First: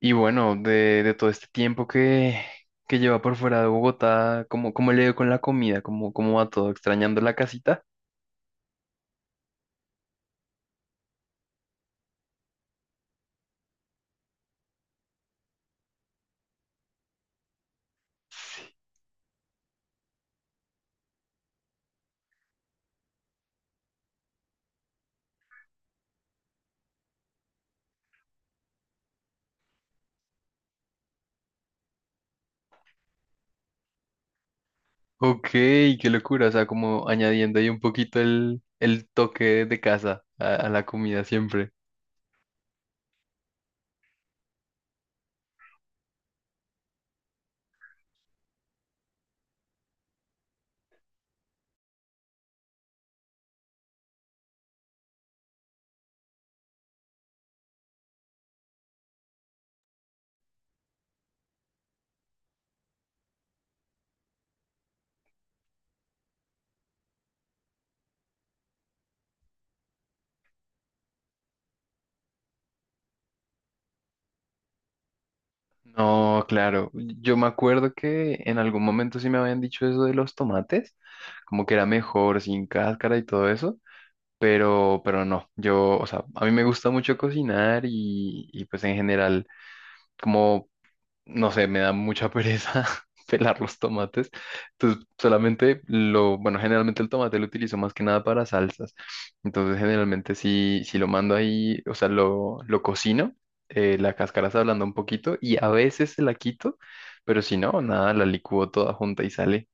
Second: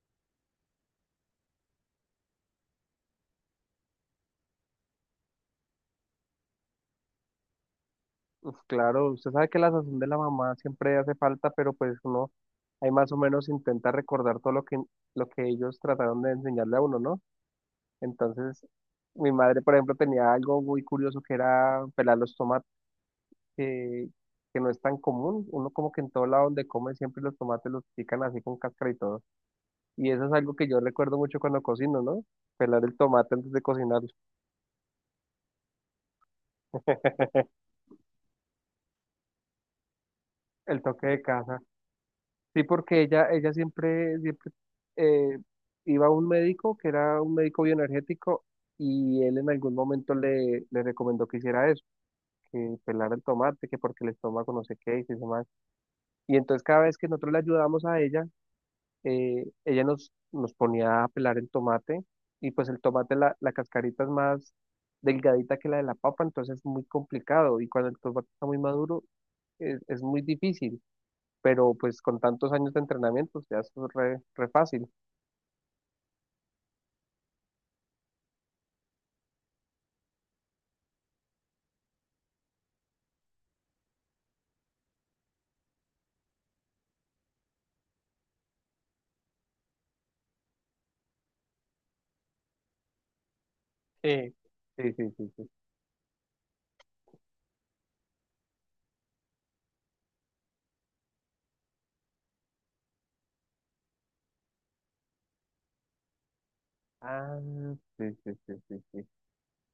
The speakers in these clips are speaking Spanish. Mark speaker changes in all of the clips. Speaker 1: Y bueno, de todo este tiempo que lleva por fuera de Bogotá, cómo le dio con la comida? Cómo va todo? ¿Extrañando la casita?
Speaker 2: Uf, claro, usted sabe que la sazón de la mamá siempre hace falta, pero pues uno ahí más o menos intenta recordar todo lo que ellos trataron de enseñarle a uno, ¿no? Entonces, mi madre, por ejemplo, tenía algo muy curioso que era pelar los tomates, que, que no es tan común. Uno como que en todo lado donde come siempre los tomates los pican así con cáscara y todo. Y eso es algo que yo recuerdo mucho cuando cocino, ¿no? Pelar el tomate antes de cocinar,
Speaker 1: Ok, qué locura. O sea, como añadiendo ahí un poquito el toque de casa a
Speaker 2: el
Speaker 1: la
Speaker 2: toque de
Speaker 1: comida
Speaker 2: casa.
Speaker 1: siempre.
Speaker 2: Sí, porque ella siempre eh, iba a un médico que era un médico bioenergético y él en algún momento le recomendó que hiciera eso, que pelara el tomate, que porque el estómago no sé qué y eso más. Y entonces cada vez que nosotros le ayudábamos a ella, ella nos ponía a pelar el tomate y pues el tomate, la cascarita es más delgadita que la de la papa, entonces es muy complicado y cuando el tomate está muy maduro es muy difícil, pero pues con tantos años de entrenamiento, ya es re fácil.
Speaker 1: No, claro. Yo me acuerdo que en algún momento sí me habían dicho eso de los tomates, como que era mejor sin cáscara y todo eso. Pero no, yo, o sea, a mí me gusta mucho cocinar y pues en general como no sé, me da mucha pereza pelar los tomates.
Speaker 2: Sí. Sí,
Speaker 1: Entonces,
Speaker 2: sí, sí, sí.
Speaker 1: solamente lo, bueno, generalmente el tomate lo utilizo más que nada para salsas. Entonces, generalmente si lo mando ahí, o sea, lo cocino, la cáscara se ablanda un poquito y a veces se la quito,
Speaker 2: Ah,
Speaker 1: pero si no, nada,
Speaker 2: sí,
Speaker 1: la
Speaker 2: sí, sí,
Speaker 1: licúo
Speaker 2: sí,
Speaker 1: toda
Speaker 2: sí.
Speaker 1: junta y sale.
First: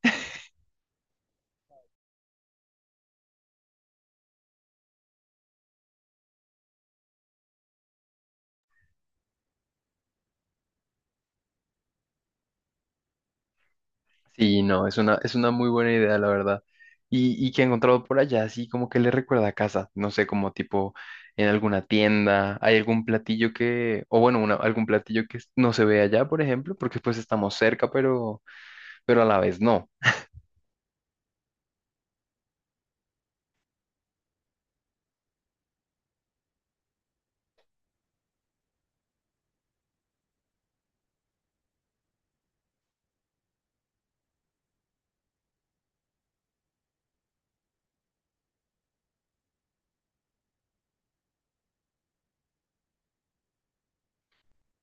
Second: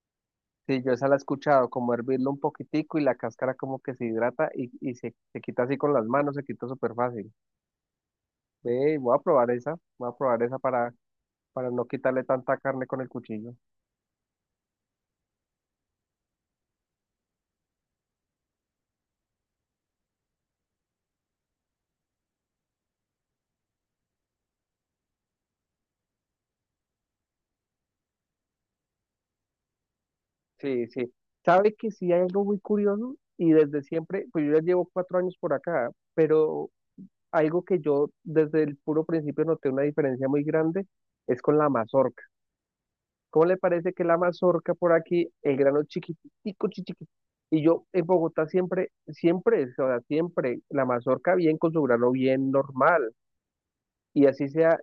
Speaker 2: Sí, yo esa la he escuchado, como hervirlo un poquitico y la cáscara como que se hidrata y se quita así con las manos, se quita súper fácil. Ve, voy a probar esa para no quitarle tanta carne con el cuchillo.
Speaker 1: Sí, no, es una muy buena idea, la verdad. Y que he encontrado por allá, así como que le recuerda a casa, no sé, como tipo en alguna tienda, hay algún platillo que, o bueno, algún platillo que no se ve allá, por ejemplo, porque pues estamos cerca, pero a la vez no.
Speaker 2: Sí, sí. ¿Sabe que sí hay algo muy curioso? Y desde siempre, pues yo ya llevo 4 años por acá, pero algo que yo desde el puro principio noté una diferencia muy grande es con la mazorca. ¿Cómo le parece que la mazorca por aquí, el grano chiquitico, chiquitico? Y yo en Bogotá siempre, siempre, o sea, siempre, la mazorca bien con su grano bien normal. Y así sea,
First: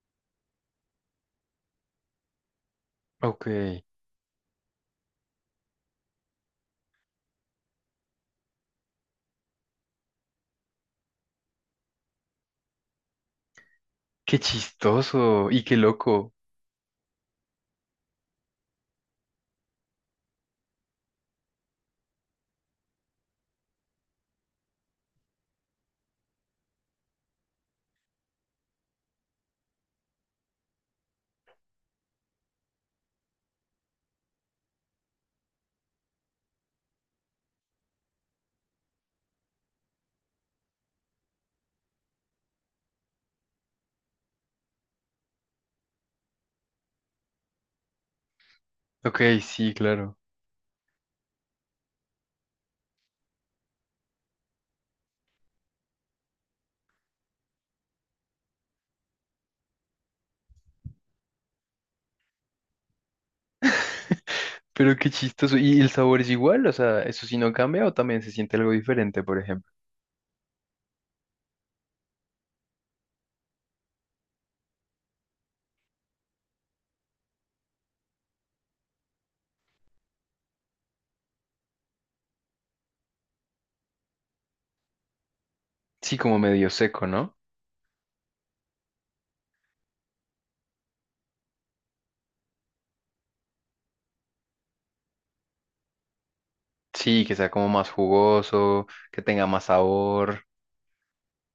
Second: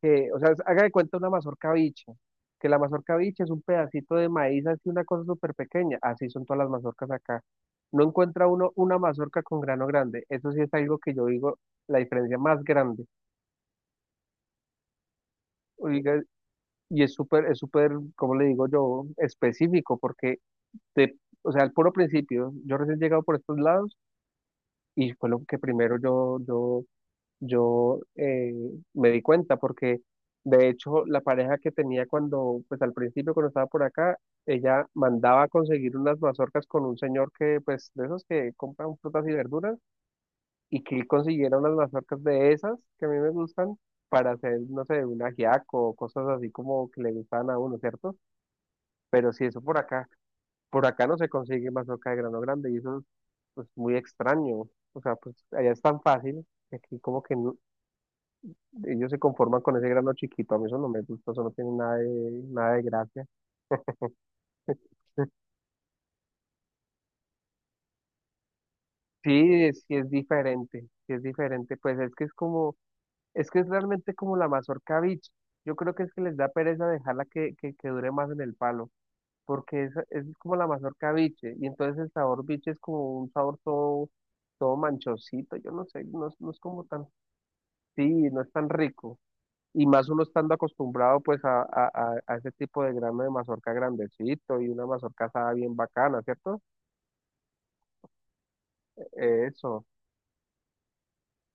Speaker 2: que, o sea, haga de cuenta una mazorca bicha, que la mazorca bicha
Speaker 1: Ok,
Speaker 2: es un pedacito de maíz, así una cosa súper pequeña. Así son todas las mazorcas acá. No encuentra uno una mazorca con grano grande. Eso sí es algo que yo digo, la diferencia más grande.
Speaker 1: qué chistoso y qué
Speaker 2: Oiga,
Speaker 1: loco.
Speaker 2: y es súper, ¿cómo le digo yo? Específico, porque, te, o sea, al puro principio, yo recién llegado por estos lados y fue lo que primero yo me di cuenta, porque de hecho la pareja que tenía cuando, pues al principio cuando estaba por acá, ella mandaba a conseguir unas mazorcas con un señor que, pues, de esos que compran frutas y verduras y que consiguiera unas mazorcas de esas que a mí me gustan para hacer, no sé, un ajiaco o cosas así como que le gustan a uno, ¿cierto?
Speaker 1: Ok,
Speaker 2: Pero si eso
Speaker 1: sí,
Speaker 2: por acá,
Speaker 1: claro.
Speaker 2: por acá no se consigue mazorca de grano grande y eso es, pues, muy extraño. O sea, pues allá es tan fácil, que aquí como que ellos se conforman con ese grano chiquito, a mí eso no me gusta, eso no tiene nada de gracia.
Speaker 1: Pero qué chistoso. ¿Y el sabor es igual? O sea, ¿eso sí no cambia o también se siente algo diferente, por
Speaker 2: Sí,
Speaker 1: ejemplo?
Speaker 2: sí es diferente, pues es que es como... Es que es realmente como la mazorca biche. Yo creo que es que les da pereza dejarla que dure más en el palo, porque es como la mazorca biche, y entonces el sabor biche es como un sabor todo manchosito, yo no sé,
Speaker 1: Sí,
Speaker 2: no,
Speaker 1: como
Speaker 2: no es
Speaker 1: medio
Speaker 2: como
Speaker 1: seco,
Speaker 2: tan,
Speaker 1: ¿no?
Speaker 2: sí, no es tan rico. Y más uno estando acostumbrado pues a ese tipo de grano de mazorca grandecito y una mazorca asada bien bacana, ¿cierto?
Speaker 1: Sí, que sea como más jugoso, que tenga más
Speaker 2: Eso,
Speaker 1: sabor.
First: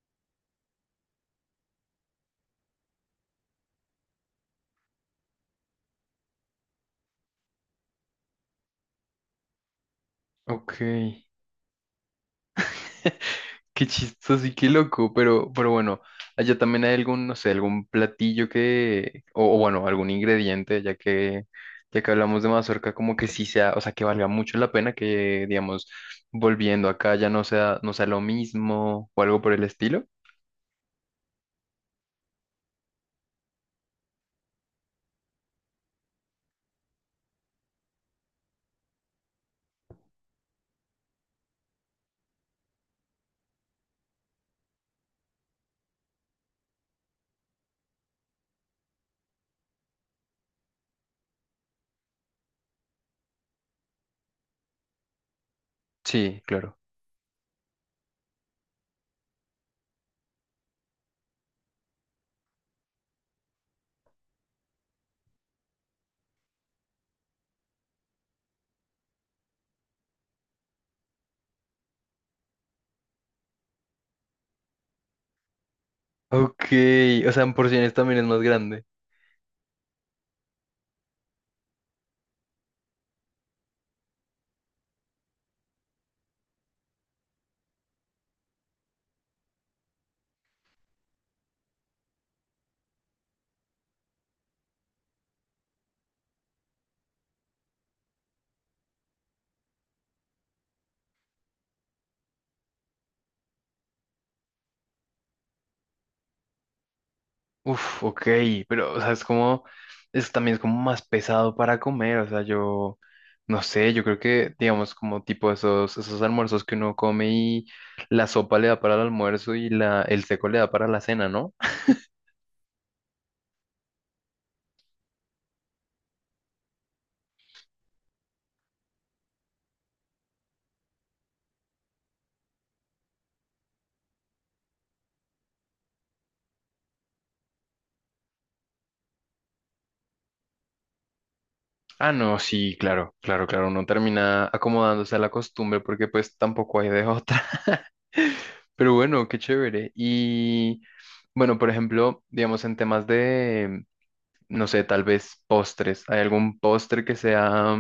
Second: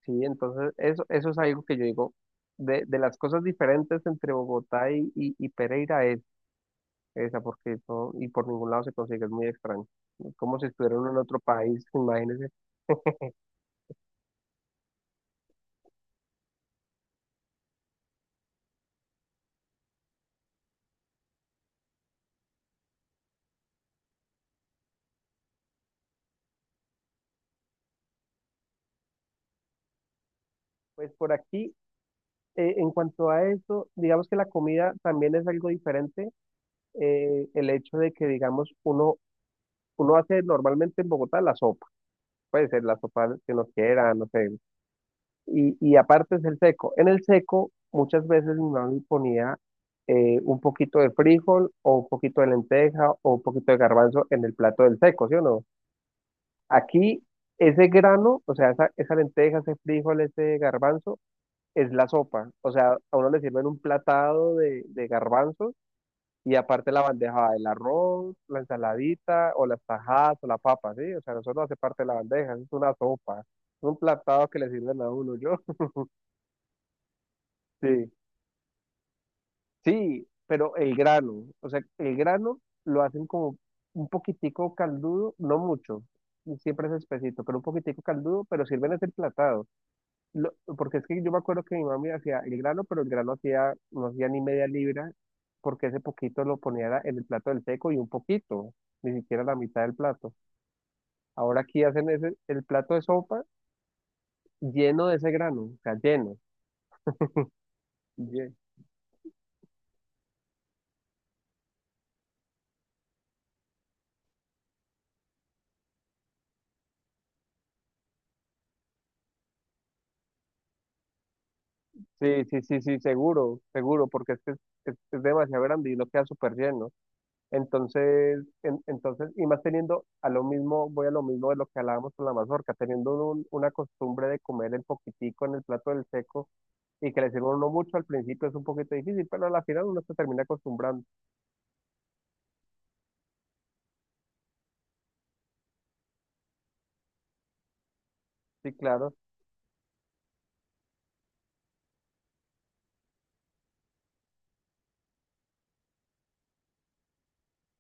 Speaker 2: sí, entonces eso es algo que yo digo, de las cosas diferentes entre Bogotá y Pereira. Esa, porque todo, y por ningún lado se consigue, es muy extraño. Es como si
Speaker 1: Ok.
Speaker 2: estuviera uno en otro país, imagínense.
Speaker 1: Qué chistoso y qué loco, pero bueno, allá también hay algún, no sé, algún platillo que, o bueno, algún ingrediente, ya que hablamos de mazorca, como que sí sea, o sea, que valga mucho la pena que, digamos, volviendo acá ya no sea, no sea lo mismo o algo por el estilo.
Speaker 2: Pues por aquí, en cuanto a eso, digamos que la comida también es algo diferente. El hecho de que, digamos, uno hace normalmente en Bogotá la sopa, puede ser la sopa que uno quiera, no sé. Y aparte es el seco. En el seco, muchas veces mi mamá ponía un poquito de frijol, o un poquito de lenteja, o un poquito de garbanzo en el plato del seco, ¿sí o no?
Speaker 1: Sí, claro.
Speaker 2: Aquí ese grano, o sea, esa lenteja, ese frijol, ese garbanzo, es la sopa. O sea, a uno le sirven un platado de garbanzos y aparte la bandeja, el arroz, la ensaladita o las tajadas o la papa, ¿sí? O sea, eso no hace parte de la bandeja, eso es una sopa. Es un platado que le sirven a uno, yo.
Speaker 1: Ok, o sea, en porciones
Speaker 2: Sí,
Speaker 1: también es más grande.
Speaker 2: sí, pero el grano, o sea, el grano lo hacen como un poquitico caldudo, no mucho, siempre es espesito, pero un poquitico caldudo, pero sirven ese platado. Porque es que yo me acuerdo que mi mami hacía el grano, pero el grano hacía, no hacía ni media libra, porque ese poquito lo ponía era en el plato del seco y un poquito, ni siquiera la mitad del plato. Ahora aquí hacen ese, el plato de sopa lleno de ese grano, o sea, lleno.
Speaker 1: Uf, ok,
Speaker 2: Lle-
Speaker 1: pero, o sea, es como, es también es como más pesado para comer, o sea, yo, no sé, yo creo que, digamos, como tipo esos, esos almuerzos que uno come y la sopa le da para el almuerzo y la, el seco le da para la cena, ¿no?
Speaker 2: Sí, sí, sí, sí, seguro, seguro, porque es que es demasiado grande y uno queda súper lleno. Entonces, entonces, y más teniendo a lo mismo, voy a lo mismo de lo que hablábamos con la mazorca, teniendo uno una costumbre de comer el poquitico en el plato del seco y que le sirva a uno mucho, al principio es un poquito difícil, pero a la final uno se termina acostumbrando.
Speaker 1: Ah, no, sí, claro, claro, claro, uno termina acomodándose a la costumbre porque pues tampoco hay de otra.
Speaker 2: Sí,
Speaker 1: Pero
Speaker 2: claro.
Speaker 1: bueno, qué chévere. Y bueno, por ejemplo, digamos en temas de, no sé, tal vez postres. ¿Hay algún postre que sea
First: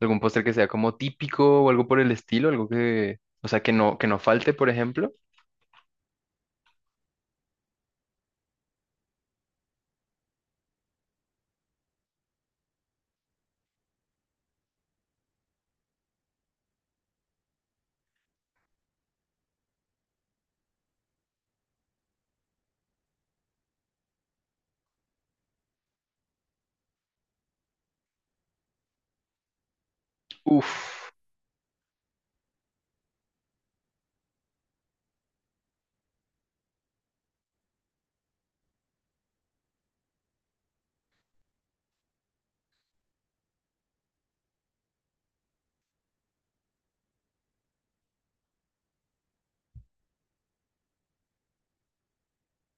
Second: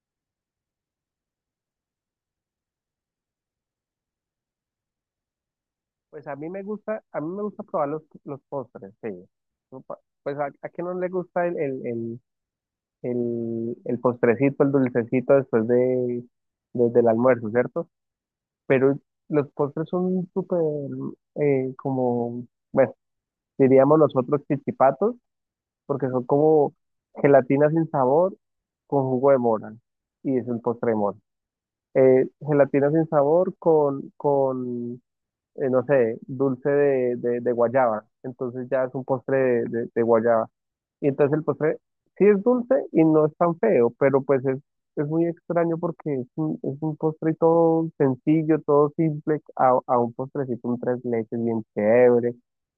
Speaker 1: algún postre que sea como típico o algo por el estilo, algo que, o sea, que no falte, por ejemplo?
Speaker 2: Pues a mí me gusta probar los postres, sí. No pa- Pues a quién no le gusta el postrecito, el dulcecito después del almuerzo, ¿cierto? Pero los postres son súper, como, bueno, diríamos nosotros chichipatos, porque son como gelatina sin sabor con jugo de mora. Y es un postre de
Speaker 1: Uf,
Speaker 2: mora. Gelatina sin sabor con no sé, dulce de guayaba. Entonces ya es un postre de guayaba. Y entonces el postre sí es dulce y no es tan feo, pero pues es muy extraño porque es un postre todo sencillo, todo simple, a un postrecito, un tres leches bien chévere,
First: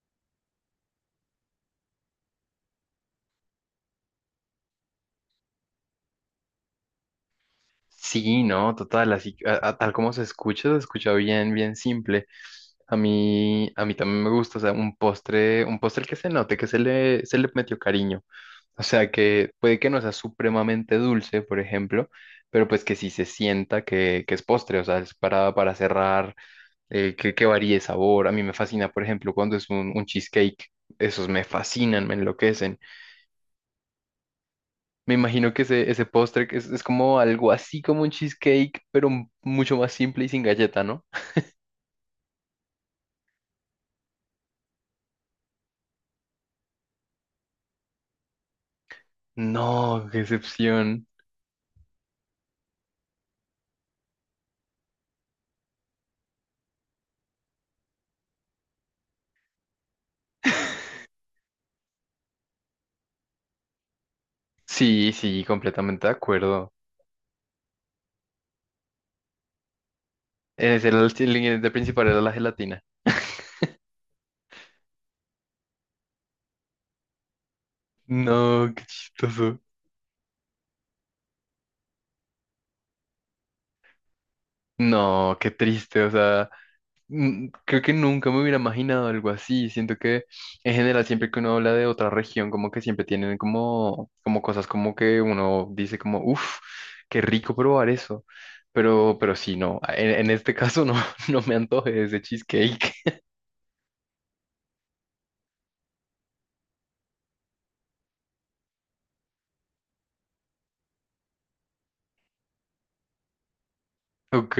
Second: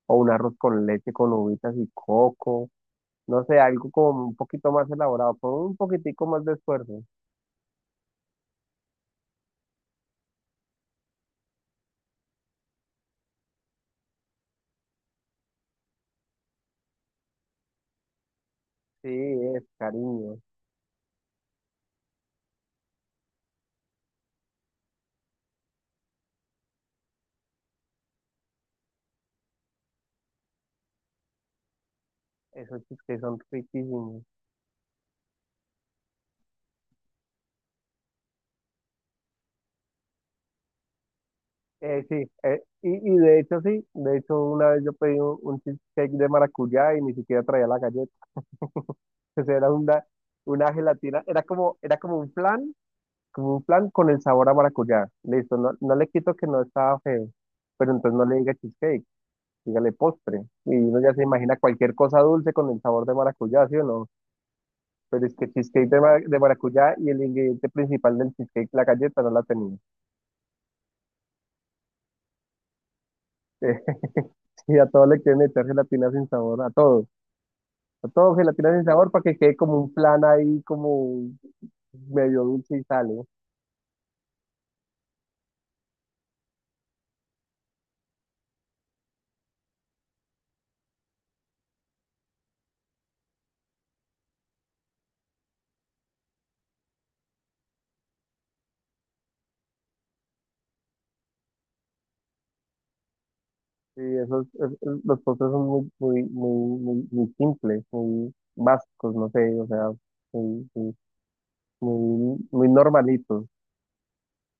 Speaker 2: o un arroz con leche con uvitas y coco. No sé, algo como un poquito más elaborado, con un poquitico más de esfuerzo.
Speaker 1: sí, no, total, así, tal como se escucha bien, bien simple. A mí también me gusta, o sea, un postre que se note, que se le metió cariño. O
Speaker 2: Sí,
Speaker 1: sea, que
Speaker 2: es
Speaker 1: puede que no sea
Speaker 2: cariño.
Speaker 1: supremamente dulce, por ejemplo, pero pues que sí se sienta que es postre, o sea, es para cerrar. Que varíe sabor. A mí me fascina, por ejemplo, cuando es un cheesecake. Esos me fascinan, me enloquecen.
Speaker 2: Esos chisques son riquísimos.
Speaker 1: Me imagino que ese postre que es como algo así como un cheesecake, pero mucho más simple y sin galleta, ¿no?
Speaker 2: Sí, y de hecho sí, de hecho una vez yo pedí un cheesecake de maracuyá y ni siquiera traía la galleta. Entonces era una,
Speaker 1: No, qué
Speaker 2: una
Speaker 1: excepción.
Speaker 2: gelatina, era como un flan, como un flan con el sabor a maracuyá. Listo, no, no le quito que no estaba feo, pero entonces no le diga cheesecake, dígale postre. Y uno ya se imagina cualquier cosa dulce con el sabor de maracuyá, ¿sí o no?
Speaker 1: Sí,
Speaker 2: Pero es
Speaker 1: sí,
Speaker 2: que cheesecake de,
Speaker 1: completamente de
Speaker 2: ma- de
Speaker 1: acuerdo.
Speaker 2: maracuyá y el ingrediente principal del cheesecake, la galleta, no la tenía.
Speaker 1: Es el ingrediente principal era la gelatina.
Speaker 2: Sí, a todos le quieren meter gelatina sin sabor, a todos. A
Speaker 1: No,
Speaker 2: todos gelatina
Speaker 1: qué
Speaker 2: sin sabor para que
Speaker 1: chistoso.
Speaker 2: quede como un plan ahí, como medio dulce y sale.
Speaker 1: No, qué triste, o sea. Mm, creo que nunca me hubiera imaginado algo así. Siento que en general siempre que uno habla de otra región, como que siempre tienen como, como cosas como que uno dice como, uff, qué rico probar eso. Pero sí, no, en este caso no, no me antoje ese cheesecake.
Speaker 2: Sí, los postres son muy, muy, muy, muy, muy simples, muy básicos, no sé, o sea, muy, muy, muy, muy normalitos.
Speaker 1: Ok,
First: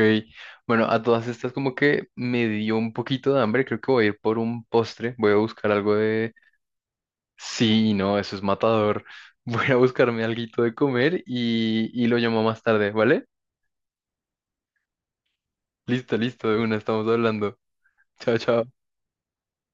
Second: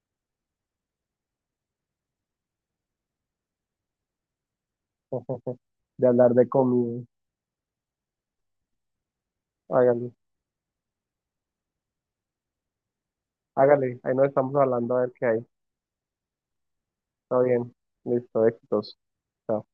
Speaker 1: bueno, a todas estas como que me dio un poquito de hambre. Creo que voy a ir por un postre. Voy a buscar algo
Speaker 2: De
Speaker 1: de...
Speaker 2: hablar de comida.
Speaker 1: Sí, no, eso es matador. Voy a
Speaker 2: Hágale,
Speaker 1: buscarme alguito de comer y lo llamo más tarde, ¿vale?
Speaker 2: hágale, ahí nos estamos hablando a ver qué hay.
Speaker 1: Listo, listo, de una, estamos
Speaker 2: Está
Speaker 1: hablando.
Speaker 2: bien,
Speaker 1: Chao,
Speaker 2: listo,
Speaker 1: chao.
Speaker 2: éxitos. Chao.